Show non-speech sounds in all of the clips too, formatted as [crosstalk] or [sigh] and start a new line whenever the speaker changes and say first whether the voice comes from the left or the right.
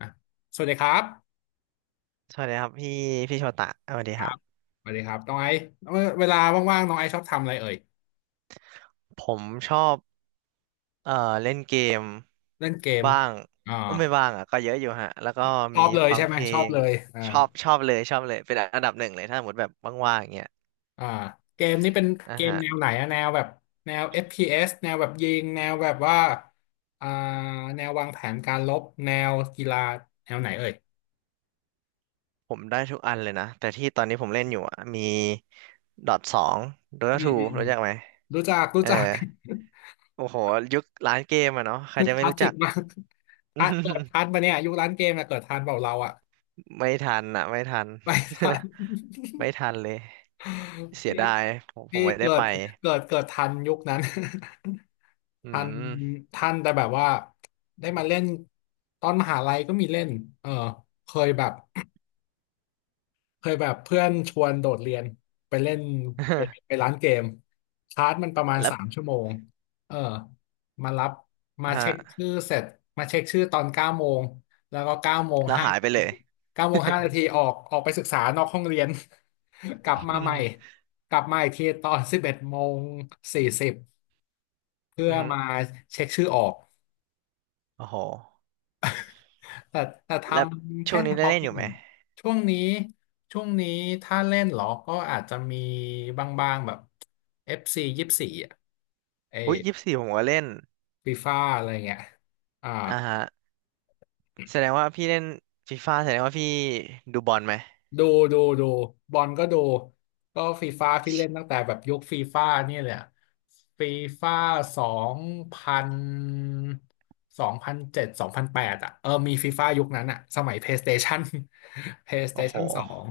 left: อ่ะสวัสดีครับ
right: สวัสดีครับพี่โชตะสวัสดี
left: ค
right: ค
left: รั
right: รั
left: บ
right: บ
left: สวัสดีครับน้องไอซ์เวลาว่างๆน้องไอซ์ชอบทำอะไรเอ่ย
right: ผมชอบ เอ่อเล่นเกม
left: เล่นเกม
right: บ้าง
left: อ่า
right: เอ้ยไม่บ้างอ่ะก็เยอะอยู่ฮะแล้วก็
left: ชอ
right: มี
left: บเลย
right: ฟั
left: ใช่
right: ง
left: ไหม
right: เพล
left: ชอบ
right: ง
left: เลยอ่า
right: ชอบชอบเลยชอบเลยเป็นอันดับหนึ่งเลยถ้าสมมติแบบว่างๆอย่างเงี้ย
left: อ่าเกมนี้เป็น
right: อ่ะ
left: เกม
right: ฮะ
left: แนวไหนอะแนวแบบแนว FPS แนวแบบยิงแนวแบบว่าอ่าแนววางแผนการรบแนวกีฬาแนวไหนเอ่ย
right: ผมได้ทุกอันเลยนะแต่ที่ตอนนี้ผมเล่นอยู่อ่ะมีดอทสองโด
left: อื
right: ตา
left: ม
right: ทู
left: อืมอื
right: รู้
left: ม
right: จักไหม
left: รู้จักรู้
right: เออ
left: จัก [laughs]
right: โอ้โหยุคร้านเกมอ่ะเนาะใค
left: ค
right: รจะไม่
left: ลาส
right: รู้
left: สิ
right: จั
left: ก
right: ก
left: มากทันเกิดทั
right: [laughs]
left: นปะเนี่ยยุคร้านเกมอะเกิดทันเปล่าเราอะ
right: ไม่ทันอ่ะไม่ทัน
left: ไม่ทัน
right: [laughs] ไม่ทันเลยเสียดายผมผ
left: พี่
right: มไม่ได้ไป
left: เกิดทันยุคนั้น
right: อื
left: [laughs] ทัน
right: ม
left: ทันแต่แบบว่าได้มาเล่นตอนมหาลัยก็มีเล่นเออเคยแบบ เคยแบบเพื่อนชวนโดดเรียนไปเล่นเกมไป
right: [laughs]
left: ร้านเกมชาร์จมันประมาณ
right: แล้
left: สา
right: ว
left: มชั่วโมงเออมารับมา
right: ฮะ
left: เช็คชื่อเสร็จมาเช็คชื่อตอนเก้าโมงแล้วก็
right: แล้วหายไปเลย
left: เก้าโมงห้านาทีออกไปศึกษานอกห้องเรียน [laughs] กลับ
right: [laughs]
left: มา
right: อื
left: ใหม่
right: ม
left: กลับมาอีกทีตอน11 โมง 40เพื่
right: อ
left: อ
right: หืม
left: มาเช็คชื่อออก
right: โอ้โห
left: แต่แต่ท
right: แล้ว
left: ำ
right: ช่
left: แค่
right: วง
left: เฉ
right: นี้ได้
left: พาะ
right: เล่น
left: ปี
right: อยู่
left: ห
right: ไหม
left: นึ่งช่วงนี้ช่วงนี้ถ้าเล่นเหรอก็อาจจะมีบางๆแบบ FC 24อ่ะเอ
right: อุ้ยยี่สิบสี่ผมก็เล่น
left: ฟีฟ่าอะไรเงี้ยอ่า
right: อ่าฮะแสดงว่าพี่เล่นฟีฟ่าแสดงว่าพี่ดูบอลไหม
left: ดูดูบอลก็ดูก็ฟีฟ่าพี่เล่นตั้งแต่แบบยุคฟีฟ่านี่เลยอะฟีฟ่าสองพัน20072008อ่ะเออมีฟีฟ่ายุคนั้นอ่ะสมัย PlayStation [laughs]
right: โอ้โห
left: PlayStation 2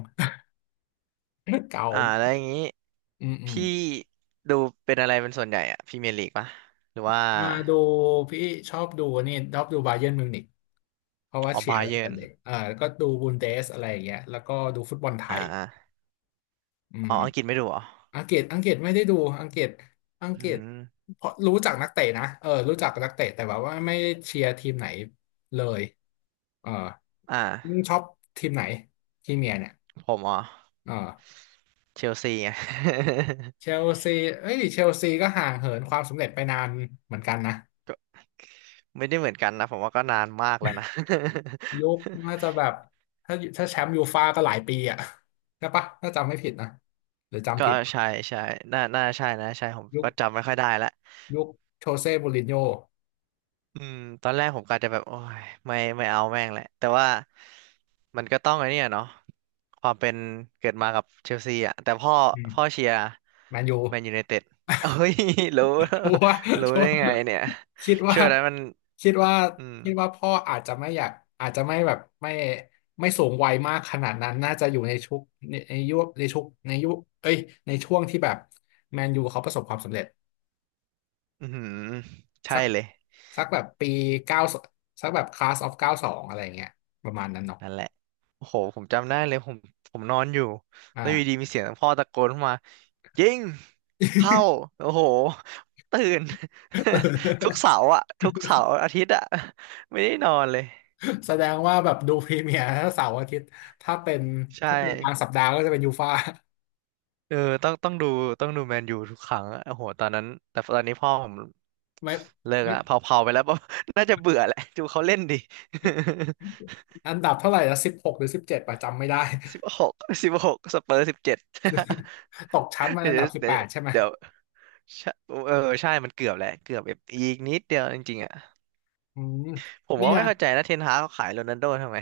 left: [laughs] เก่า
right: อ่าแล้วอย่างนี้
left: อืมอืม
right: พี่ดูเป็นอะไรเป็นส่วนใหญ่อะพรีเมียร์ลีกปะหรือว่า
left: มาดูพี่ชอบดูนี่ชอบดูบาเยิร์นมิวนิกเพราะว่า
right: ออ
left: เชียร์
right: บา
left: อะไร
right: เยิ
left: แต่
right: ร์น
left: เด็กอ่าแล้วก็ดูบุนเดสอะไรอย่างเงี้ยแล้วก็ดูฟุตบอลไท
right: อ่
left: ย
right: า
left: อื
right: อ๋อ
left: ม
right: อังกฤษไม่ดูเหรอ
left: อังกฤษไม่ได้ดูอังกฤษอัง
right: อื
left: กฤษ
right: ม
left: เพราะรู้จักนักเตะนะเออรู้จักนักเตะแต่แบบว่าไม่ได้เชียร์ทีมไหนเลยเออ
right: อ่า
left: ยิ่งชอบทีมไหนทีมเมียเนี่ย
right: ผมอ๋อ
left: เออ
right: เชลซีไง [laughs]
left: เชลซีเอ้ยเชลซีก็ห่างเหินความสำเร็จไปนานเหมือนกันนะ
right: ก็ไม่ได้เหมือนกันนะผมว่าก็นานมากแล้วนะ
left: ยุคน่าจะ
right: [laughs]
left: แบบถ้าแชมป์ยูฟ่าก็หลายปีอ่ะใช่ปะถ้าจำไม่ผิดนะหรือ
right: ก็
left: จำผิด
right: ใช่ใช่น่าน่าใช่นะใช่ผม
left: ยุค
right: ก็จำไม่ค่อยได้ละ
left: ยุคโชเซ่มูรินโญ่
right: อืมตอนแรกผมกะจะแบบโอ้ยไม่เอาแม่งแหละแต่ว่ามันก็ต้องไอ้เนี่ยเนาะความเป็นเกิดมากับเชลซีอ่ะแต่พ่อ
left: อื
right: พ่อ
left: ม
right: เชียร์
left: แมนยู
right: แมนยูไน [laughs] เต็ดเฮ้ย [laughs] รู้
left: [laughs] ชัวร์
right: รู้
left: ชัว
right: ได้
left: ร์
right: ไงเนี่ย
left: คิดว่า
right: เชื่อแล้วมัน
left: คิดว่า
right: อืม
left: คิดว่าพ่ออาจจะไม่อยากอาจจะไม่แบบไม่ไม่สูงวัยมากขนาดนั้นน่าจะอยู่ในชุกในยุคเอ้ยในช่วงที่แบบแมนยูเขาประสบความสำเร็จ
right: อือหือใช่
left: สัก
right: เลย
left: สักแบบปีเก้าสักแบบคลาสออฟ 92อะไรอย่างเงี้ยประมาณนั้นเนาะ
right: นั่นแหละ โอ้โห ผมจำได้เลยผมผมนอนอยู่
left: อ่า
right: แล้วอยู่ดีมีเสียงพ่อตะโกนเข้ามายิงเข้า
left: [laughs]
right: โอ้โหตื่น [laughs] ทุกเสาร์อะทุกเสาร์อาทิตย์อะไม่ได้นอนเลย
left: แสดงว่าแบบดูพรีเมียร์เสาร์อาทิตย์ถ้าเป็น
right: ใช่
left: ถ้าเป็นกลางสัปดาห์ก็จะเป็นยูฟ่า
right: เออต้องดูต้องดูแมนยูทุกครั้งอะโอ้โหตอนนั้นแต่ตอนนี้พ่อผม
left: [laughs] ไม่
right: เลิก
left: ไม่
right: ละเผาๆไปแล้ว [laughs] น่าจะเบื่อแหละ ดูเขาเล่นดิ
left: อันดับเท่าไหร่ละ16หรือ17ประจำไม่ได้
right: [laughs] สิบหกสิบหกสเปอร์สิบเจ็ด
left: [laughs] ตกชั้น
right: [laughs]
left: มา
right: เดี๋
left: อันดั
right: ยว
left: บสิบ
right: เด
left: แปดใช่ไหม
right: ี๋ยว ใช่เออใช่มันเกือบแหละเกือบแบบอีกนิดเดียวจริงๆอ่ะ
left: อืมเ
right: ผม
left: นี่
right: ก็
left: ย
right: ไม่เข้าใจนะเทนฮากเขาขายโรนัลโดทำไม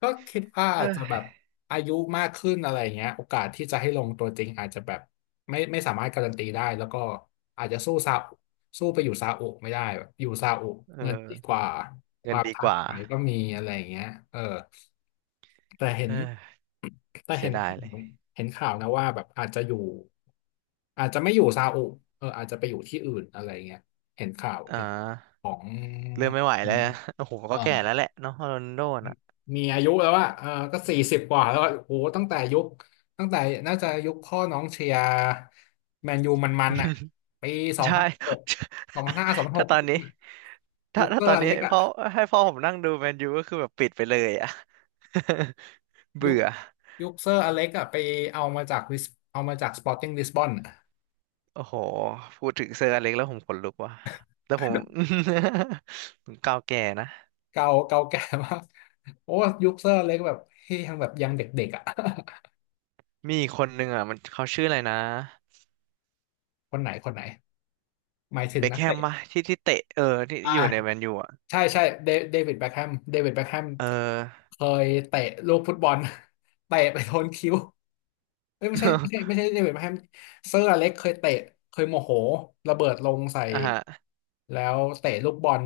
left: ก็คิดว่า
right: [laughs] เอ
left: อาจจะ
right: อ
left: แบบอายุมากขึ้นอะไรอย่างเงี้ยโอกาสที่จะให้ลงตัวจริงอาจจะแบบไม่สามารถการันตีได้แล้วก็อาจจะสู้ซาอุสู้ไปอยู่ซาอุไม่ได้แบบอยู่ซาอุ
right: เ
left: เงินดี
right: ออ
left: กว่าค
right: เงิน
left: วาม
right: ดี
left: ท้า
right: กว่า
left: ทายก็มีอะไรอย่างเงี้ยเออแต่เห็น
right: เออ
left: แต่
right: เสี
left: เห็
right: ย
left: น
right: ดายเลย
left: เห็นข่าวนะว่าแบบอาจจะไม่อยู่ซาอุเอออาจจะไปอยู่ที่อื่นอะไรเงี้ยเห็นข่าว
right: อ่
left: เห็น
right: า
left: ของ
right: เริ่มไม่ไหวแล้ว [laughs] อะโอ้โห
left: เอ่
right: ก็
left: อ
right: แก่แล้วแหละเนาะโรนัลโดน่ะ
left: มีอายุแล้วอะเออก็สี่สิบกว่าแล้วอะโอ้โหตั้งแต่น่าจะยุคพ่อน้องเชียร์แมนยูมันๆอะ
right: [laughs]
left: ปีสอง
right: ใช่
left: พันหก2005สองพั
right: [laughs]
left: นห
right: ถ้า
left: ก
right: ตอนนี้ถ้า
left: ยุคเซ
right: ถ้า
left: อ
right: ตอ
left: ร์
right: น
left: อ
right: นี้
left: เล็ก
right: พ่อ
left: อะ
right: ให้พ่อผมนั่งดูแมนยูก็คือแบบปิดไปเลยอ่ะ [laughs]
left: ยุ
right: เบื่
left: ค
right: อ
left: ยุคเซอร์อเล็กอะไปเอามาจากลิสเอามาจากสปอร์ติ้งลิสบอน
right: โอ้โหพูดถึงเซอร์อเล็กแล้วผมขนลุกว่ะแล้วผม [laughs] ผมก้าวแก่นะ
left: เก่าแก่มากโอ้ยุคเซอร์อเล็กแบบที่ยังแบบยังเด็กๆอะ [laughs]
right: มีอีกคนนึงอ่ะมันเขาชื่ออะไรนะ
left: คนไหนคนไหนหมายถึ
right: เบ
left: ง
right: ค
left: นัก
right: แฮม
left: เตะ
right: ปะที่ที่เตะเออที่
left: อ่า
right: ที่อยู่ในแมนยูอ่ะ
left: ใช่ใช่เดวิดแบ็คแฮม
right: เออ
left: เคยเตะลูกฟุตบอล [laughs] เตะไปโดนคิ้วเอ้ยไม่ใช่ไม่ใช่ไม่
right: [laughs]
left: ใช่เดวิดแบ็คแฮมเซอร์อเล็กเคยเตะเคยโมโหระเบิดลงใส่
right: อ่ะฮะ
left: แล้วเตะลูกบอล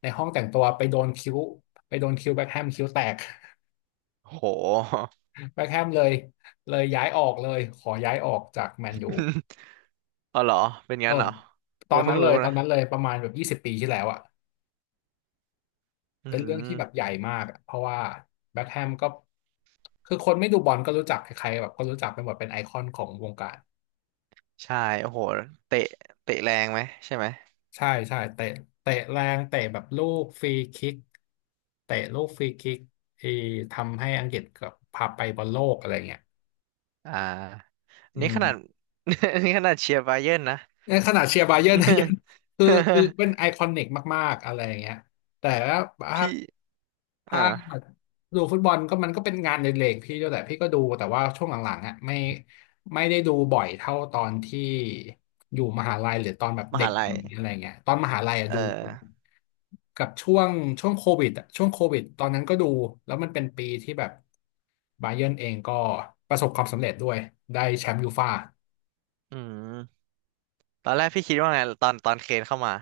left: ในห้องแต่งตัวไปโดนคิ้วไปโดนคิ้วแบ็คแฮมคิ้วแตก
right: โห
left: [laughs] แบ็คแฮมเลยเลยย้ายออกเลยขอย้ายออกจากแมนยู
right: [laughs] เอาเหรอเป็น
left: เอ
right: งั้
left: อ
right: นเหรอ
left: ต
right: ผ
left: อ
right: ม
left: นนั้
right: เพิ่
left: น
right: ง
left: เล
right: รู้
left: ย
right: นะ
left: ประมาณแบบ20 ปีที่แล้วอะ
right: อื
left: เป็นเรื่องที่แบบให
right: ม
left: ญ่มากอะเพราะว่าแบ็คแฮมก็คือคนไม่ดูบอลก็รู้จักใครๆแบบก็รู้จักไปหมดเป็นไอคอนของวงการ
right: ใช่โอ้โหเตะเตะแรงไหมใช่ไหม
left: ใช่ใช่เตะแรงเตะแบบลูกฟรีคิกเตะลูกฟรีคิกเออทำให้อังกฤษกับพาไปบอลโลกอะไรเงี้ย
right: อ่าอัน
left: อื
right: นี้ขนาด
left: ม
right: [laughs] อันนี้ขนาดเชียร์บาเยิร์นนะ
left: ในขณะเชียร์บาเยิร์นนะยัง [laughs] คือเป็นไอ
right: [laughs]
left: คอนิกมากๆอะไรอย่างเงี้ยแต่ว่า
right: พี่
left: ถ้า
right: อ่า
left: ดูฟุตบอลก็มันก็เป็นงานเล็กๆพี่ด้วยแหละพี่ก็ดูแต่ว่าช่วงหลังๆอ่ะไม่ได้ดูบ่อยเท่าตอนที่อยู่มหาลัยหรือตอนแบบ
right: ม
left: เด็
right: หา
left: ก
right: ลัย
left: อะไรเงี้ยตอนมหาลัยอะ
right: เอ
left: ดู
right: อ
left: กับช่วงโควิดอะช่วงโควิดตอนนั้นก็ดูแล้วมันเป็นปีที่แบบบาเยิร์นเองก็ประสบความสำเร็จด้วยได้แชมป์ยูฟ่า
right: อืมตอนแรกพี่คิดว่าไงตอนตอนเคนเข้ามา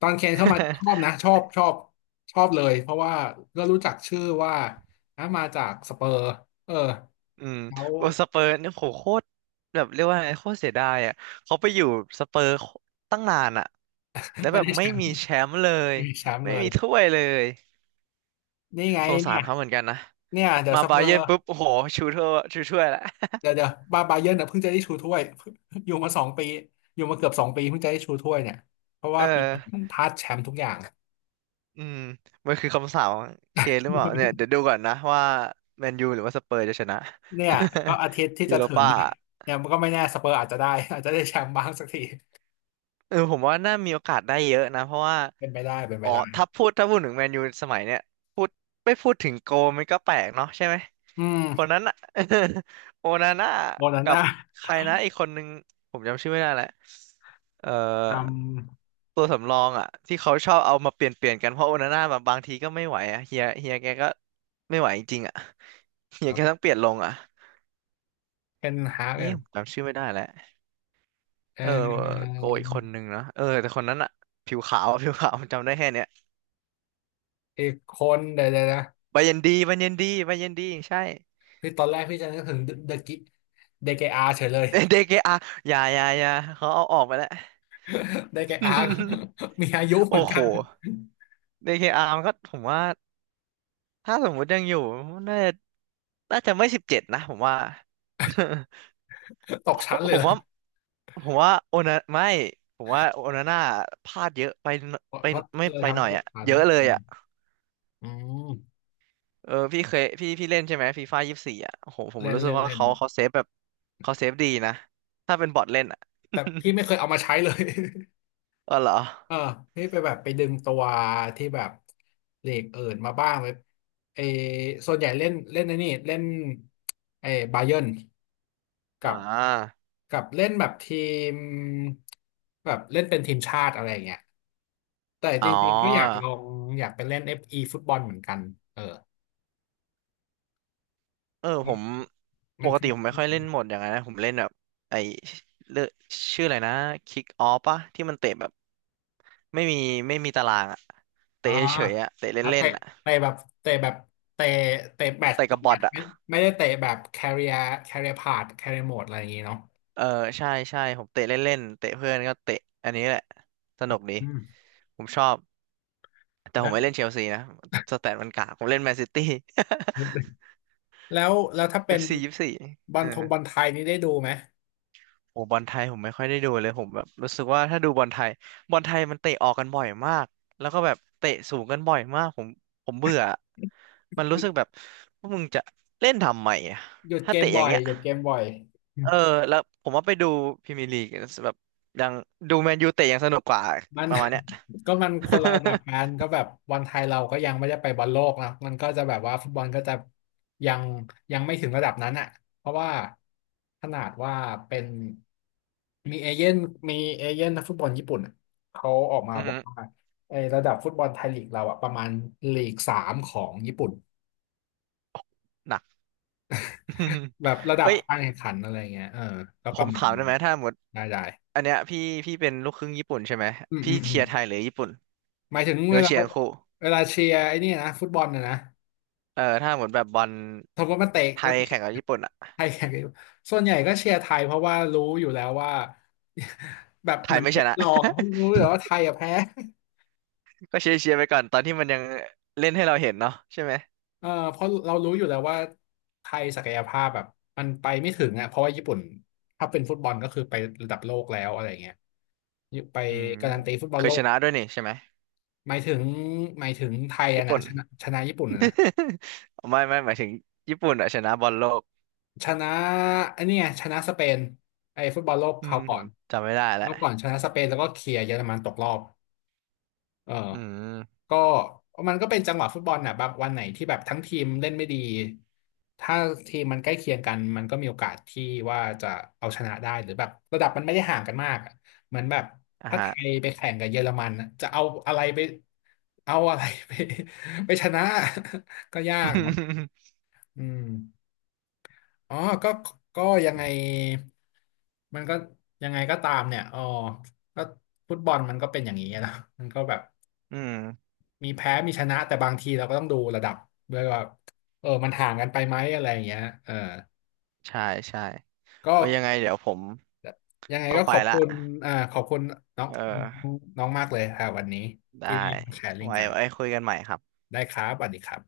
left: ตอนเคนเข้ามาชอบ
right: [laughs]
left: นะชอบชอบเลยเพราะว่าก็รู้จักชื่อว่าอ่ะมาจากสเปอร์เออ
right: อืม
left: แล้ว
right: โอสเปอร์เนี่ยโหโคตรแบบเรียกว่าไงโคตรเสียดายอ่ะเขาไปอยู่สเปอร์ตั้งนานอ่ะแล้
left: [laughs]
right: ว
left: ไม่
right: แบบ
left: ได้แช
right: ไม่
left: มป์
right: มีแชมป์เลย
left: มีแชมป์
right: ไม่
left: เลย
right: มีถ้วยเลย
left: นี่ไง
right: สงสา
left: เนี่
right: ร
left: ย
right: เขาเหมือนกันนะ
left: เนี่ยเดี๋ยว
right: มา
left: ซัปเป
right: บา
left: อ
right: เยิ
left: ร์
right: ร์นปุ๊บโอ้โหชูถ้วยชูถ้วยละ
left: เดี๋ยวบาเยิร์นเนี่ยเพิ่งจะได้ชูถ้วย [laughs] อยู่มาสองปีอยู่มาเกือบสองปีเพิ่งจะได้ชูถ้วยเนี่ยเพราะ
right: เอ
left: ว่า
right: อ
left: ปีก่อนพลาดแชมป์ทุกอย่าง
right: อืมมันคือคำสาปของเคนหรือเปล่าเนี่ยเดี๋ยวดูก่อนนะว่าแมนยูหรือว่าสเปอร์จะชนะ
left: เนี่ยก็อาทิตย์ที่
right: [laughs] ยู
left: จะ
right: โร
left: ถึง
right: ป้า
left: เนี่ยเนี่ยมันก็ไม่แน่สเปอร์อาจจะได้ [laughs] อาจจะได้แชมป์บ้างสักที
right: เออผมว่าน่ามีโอกาสได้เยอะนะเพราะว่า
left: เป็นไปได้เป็นไป
right: อ๋อ
left: ได้
right: ถ้าพูดถึงแมนยูสมัยเนี้ยพูดไม่พูดถึงโกมันก็แปลกเนาะใช่ไหม
left: อืม
right: คนนั้นอะ [laughs] โอนาน่า
left: โมนา
right: กับ
left: น่า
right: ใครนะอีกคนนึงผมจำชื่อไม่ได้แหละเอ่อ
left: จ
right: ตัวสำรองอะที่เขาชอบเอามาเปลี่ยนเปลี่ยนกันเพราะโอนาน่าแบบบางทีก็ไม่ไหวอะเฮียแกก็ไม่ไหวจริงๆอะเฮี
left: ำค
right: ย
left: รั
right: แก
left: บ
right: ต้องเปลี่ยนลงอะ
left: เป็นฮาร์ก
right: นี่
left: เนี่ย
right: ผมจำชื่อไม่ได้แล้ว
left: เ
right: เออ
left: ออ
right: โกอีกคนนึงนะเออแต่คนนั้นอะผิวขาว [laughs] ผิวขาวจำได้แค่เนี้ย
left: อีกคนเดี๋ยวนะ
right: บาเย็นดีบาเย็นดีบาเย็นดีใช่
left: พี่ตอนแรกจะนึกถึงเดอะกิเดเกอาเฉยเลย
right: [laughs] เดเคอาอย่าอย่าอย่าเขาเอาออกไปแล้ว
left: [laughs] ได้แก่อาร์ค
right: [laughs]
left: [laughs] มีอายุเห
right: โอ้
left: มือน
right: โห
left: กัน
right: เดเคอาร์มันก็ผมว่าถ้าสมมุติยังอยู่ น่าจะน่าจะไม่สิบเจ็ดนะผมว่า
left: [laughs] ตกชั้น
right: [laughs]
left: เล
right: ผ
left: ยเห
right: ม
left: รอ
right: ว่า ผมว่าโอนาไม่ผมว่าโอนาน่าพลาดเยอะไปหน
left: เพราะ
right: ไป
left: เพราะ
right: ไม่
left: เลย
right: ไป
left: ทำ
right: หน่
left: ให้
right: อย
left: ตก
right: อะ
left: ชั้น
right: เยอะเล
left: อื
right: ย
left: ม
right: อะ
left: อืม
right: เออพี่เคยพี่เล่นใช่ไหมฟีฟ่ายี่สิบสี่อ่ะโอ้โหผม
left: เล่น
right: รู้สึก
left: เล่น
right: ว่า
left: เล่น
right: เขาเซฟแบบเขาเซฟดีนะถ้าเป็นบอทเล่นอ่ะ
left: แต่พี่ไม่เคยเอามาใช้เลย
right: [laughs] เออเหรอ
left: [laughs] เออพี่ไปแบบไปดึงตัวที่แบบเลกเอิดมาบ้างไลเออส่วนใหญ่เล่นเล่นไอ้นี่เล่นเออบาเยิร์น
right: อ่
left: กับ
right: า
left: กับเล่นแบบทีมแบบเล่นเป็นทีมชาติอะไรอย่างเงี้ยแต่จ
right: อ๋อ
left: ริงๆก็อยากลองอยากไปเล่น FE ฟอีฟุตบอลเหมือนกันเออ
right: เออผมป
left: มัน
right: ก
left: คื
right: ติ
left: อ
right: ผมไม่ค่อยเล่นโหมดอย่างนั้นนะผมเล่นแบบไอเลือกชื่ออะไรนะคิกออฟปะที่มันเตะแบบไม่มีไม่มีตารางอ่ะ
left: อ๋อ
right: เตะเฉยๆอ่ะเตะ
left: อ่ะ
right: เล่
left: เตะ
right: นๆอ่ะ
left: เตะแบบเตะแบบเตะเตะแบต
right: เตะ
left: ต่อ
right: กับบ
left: แบ
right: อท
left: ต
right: อ่ะ
left: ไม่ได้เตะแบบ career career mode อะไรอย่างงี้เนาะ
right: เออใช่ใช่ผมเตะเล่นๆเตะเพื่อนก็เตะอันนี้แหละสนุกดี
left: อืม
right: ผมชอบ แต่ผ
left: แล้
right: ม
left: ว
right: ไม่เล่นเชลซีนะสแตทมันกากผมเล่นแมนซิตี้
left: แล้วถ้า
right: [laughs] เอ
left: เป็น
right: ฟซี24
left: บอ
right: เอ
left: ลท
right: อ
left: งบอลไทยนี่ได้ดูไหม
right: โอ้บอลไทยผมไม่ค่อยได้ดูเลยผมแบบรู้สึกว่าถ้าดูบอลไทยบอลไทยมันเตะออกกันบ่อยมากแล้วก็แบบเตะสูงกันบ่อยมากผมเบื่อมัน
left: ห
right: รู้
left: ยุ
right: สึก
left: ด
right: แบบว่ามึงจะเล่นทำไมอะ
left: หยุด
right: ถ้า
left: เกม
right: เตะอ
left: บ่
right: ย่าง
left: อย
right: เงี้ย
left: หยุดเกมบ่อย
right: เออแล้วผมว่าไปดูพรีเมียร์ลีกแบบยังดูแมนยูเตะยังสนุกกว่า
left: มัน
right: ประมาณเนี้ย
left: [laughs] ก็มันคนละระดับกัน
right: [laughs]
left: ก็แบบบอลไทยเราก็ยังไม่ได้ไปบอลโลกนะมันก็จะแบบว่าฟุตบอลก็จะยังยังไม่ถึงระดับนั้นอ่ะเพราะว่าขนาดว่าเป็นมีเอเย่นมีเอเย่นนักฟุตบอลญี่ปุ่นอะเขาออกมา
right: อือ
left: บอ
right: หื
left: ก
right: อ
left: ว่าไอ้ระดับฟุตบอลไทยลีกเราอ่ะประมาณลีกสามของญี่ปุ่น
right: หนัก [laughs]
left: แบบระดับ
right: เอ้ย
left: การแข่งขันอะไรเงี้ยเออก็
right: ผ
left: ประ
right: ม
left: มา
right: ถา
left: ณ
right: มได้ไหมถ้าหมด
left: ได้
right: อันเนี้ยพี่เป็นลูกครึ่งญี่ปุ่นใช่ไหม
left: อืม
right: พี่
left: อืมอื
right: เชี
left: ม
right: ยร์ไทยหรือญี่ปุ่น
left: หมายถึง
right: หรือ
left: เว
right: ว่า
left: ลา
right: เชียร์ทั้งคู่
left: เวลาเชียร์ไอ้นี่นะฟุตบอลนะนะ
right: เออถ้าหมดแบบบอล
left: สมมติมันเตะ
right: ไท
left: มัน
right: ย
left: เตะ
right: แข่งกับญี่ปุ่นอ่ะ
left: ไทยแข่งกันอยู่ส่วนใหญ่ก็เชียร์ไทยเพราะว่ารู้อยู่แล้วว่า [laughs] แบบ
right: ไท
left: เห
right: ย
left: มือน
right: ไม่
left: เชี
right: ช
left: ยร์
right: นะ
left: รองเพราะรู้อยู่แล้วว่าไทยอะแพ้
right: [laughs] ก็เชียร์เชียร์ไปก่อนตอนที่มันยังเล่นให้เราเห็นเนาะใช่ไหม
left: [laughs] เออเพราะเรารู้อยู่แล้วว่าไทยศักยภาพแบบมันไปไม่ถึงอ่ะเพราะว่าญี่ปุ่นถ้าเป็นฟุตบอลก็คือไประดับโลกแล้วอะไรเงี้ยไป
right: อืม
left: การันตีฟุตบอ
right: เค
left: ลโล
right: ยช
left: ก
right: นะด้วยนี่ใช่ไหม
left: หมายถึงหมายถึงไทยอะ
right: ญี่
left: นะ
right: ปุ่น
left: ชนะชนะญี่ปุ่นอะนะ
right: [laughs] ไม่หมายถึงญี่ปุ่นอะชนะบอลโลก
left: ชนะอันนี้ไงชนะสเปนไอ้ฟุตบอลโลก
right: อื
left: ครา
right: ม
left: วก่
right: ผ
left: อ
right: ม
left: น
right: จำไม่ได้แล้
left: แล้
right: ว
left: วก่อนชนะสเปนแล้วก็เคลียร์เยอรมันตกรอบ เออ
right: อืม
left: ก็มันก็เป็นจังหวะฟุตบอลน่ะบางวันไหนที่แบบทั้งทีมเล่นไม่ดีถ้าทีมมันใกล้เคียงกันมันก็มีโอกาสที่ว่าจะเอาชนะได้หรือแบบระดับมันไม่ได้ห่างกันมากอะเหมือนแบบ
right: อ่ะ
left: ถ้าไท
right: ฮะ
left: ยไปแข่งกับเยอรมันน่ะจะเอาอะไรไปเอาอะไรไป [laughs] ไปชนะ [laughs] ก็ยากเนาะ
right: [laughs]
left: อืมอ๋อก็ก็ยังไงมันก็ยังไงก็ตามเนี่ยอ๋อก็ฟุตบอลมันก็เป็นอย่างนี้นะมันก็แบบ
right: อืม
left: มีแพ้ มีชนะ แต่บางทีเราก็ต้องดูระดับด้วยว่าเออมันห่างกันไปไหมอะไรอย่างเงี้ยเออ
right: ใช่ใช่
left: ก็
right: โอ้ยยังไงเดี๋ยวผม
left: ยังไง
right: ต้อง
left: ก็
right: ไป
left: ขอบ
right: ละ
left: คุณอ่าขอบคุณน้อง
right: เออ
left: น้องมากเลยค่ะวันนี้
right: ได้
left: ที่มาแชร์ลิงก์
right: ไว้
left: กัน
right: ไว้คุยกันใหม่ครับ
left: ได้ครับสวัสดีครับ